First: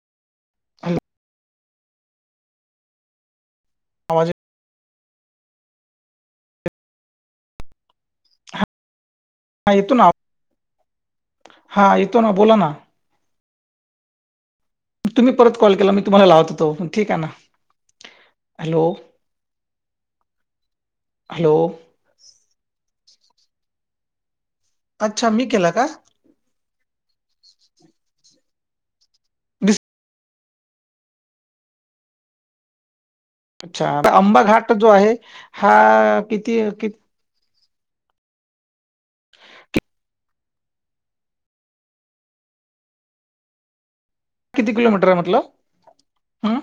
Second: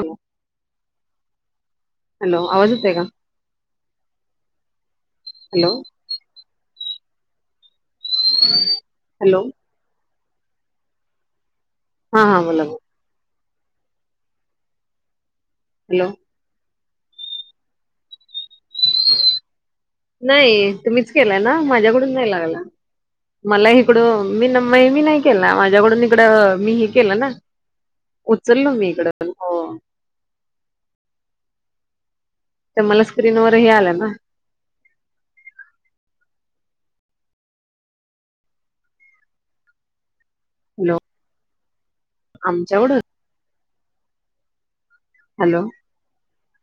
हो. Hello, hello आवाज येतय का? आवाजे, हॅलो. ह. [inaudible] हा येतो ना आ हा येतो ना बोला ना तुम्ही, परत कॉल केला मी हॅलो तुम्हालावत तो ठीक आहे ना. हॅलो नाही तुम्हीच केलाय हॅलो ना माझ्याकडून नाही लागला. मला इकडं, मी म मी नाही केला माझ्याकडून इकडं मी हे केलं ना उत सलू मीकडे हो. दिस तर मला सा अच्छा तर अंबा घाट जो आहे हा किती कि की, हॅलो आमच्यावडं, किती किलोमीटर आहे मतल हॅलो हम?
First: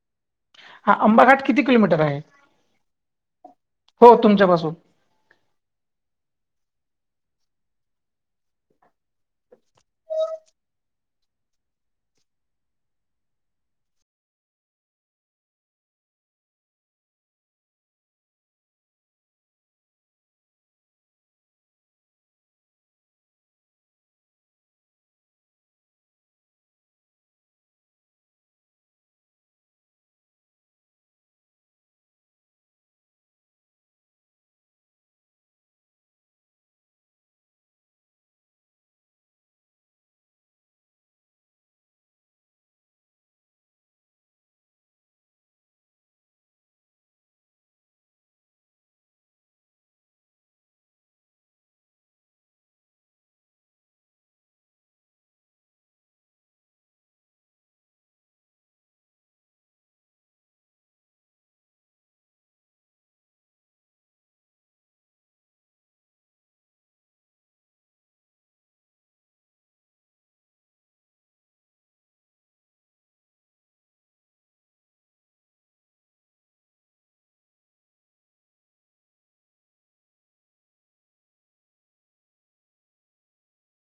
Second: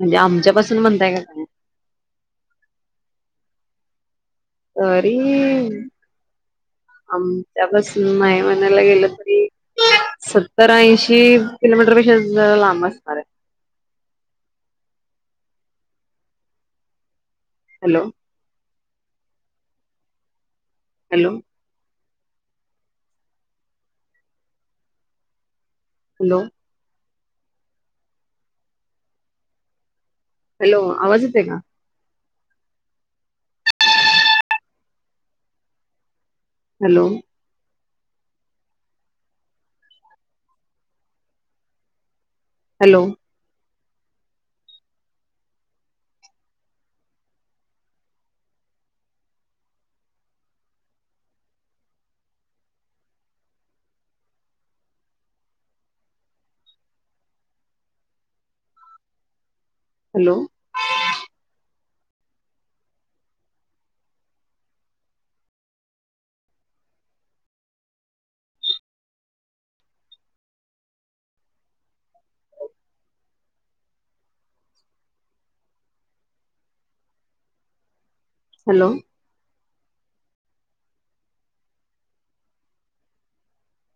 म्हणजे आमच्या, हा अंबाघाट किती किलोमीटर आहे? हो. तुमच्यापासून तरी आमच्यापासून नाही म्हणायला गेलं तरी, सत्तर ऐंशी किलोमीटर पेक्षा लांब असणार आहे. हॅलो, हॅलो, हॅलो, हॅलो आवाज येतय का? Hello, hello, hello, hello,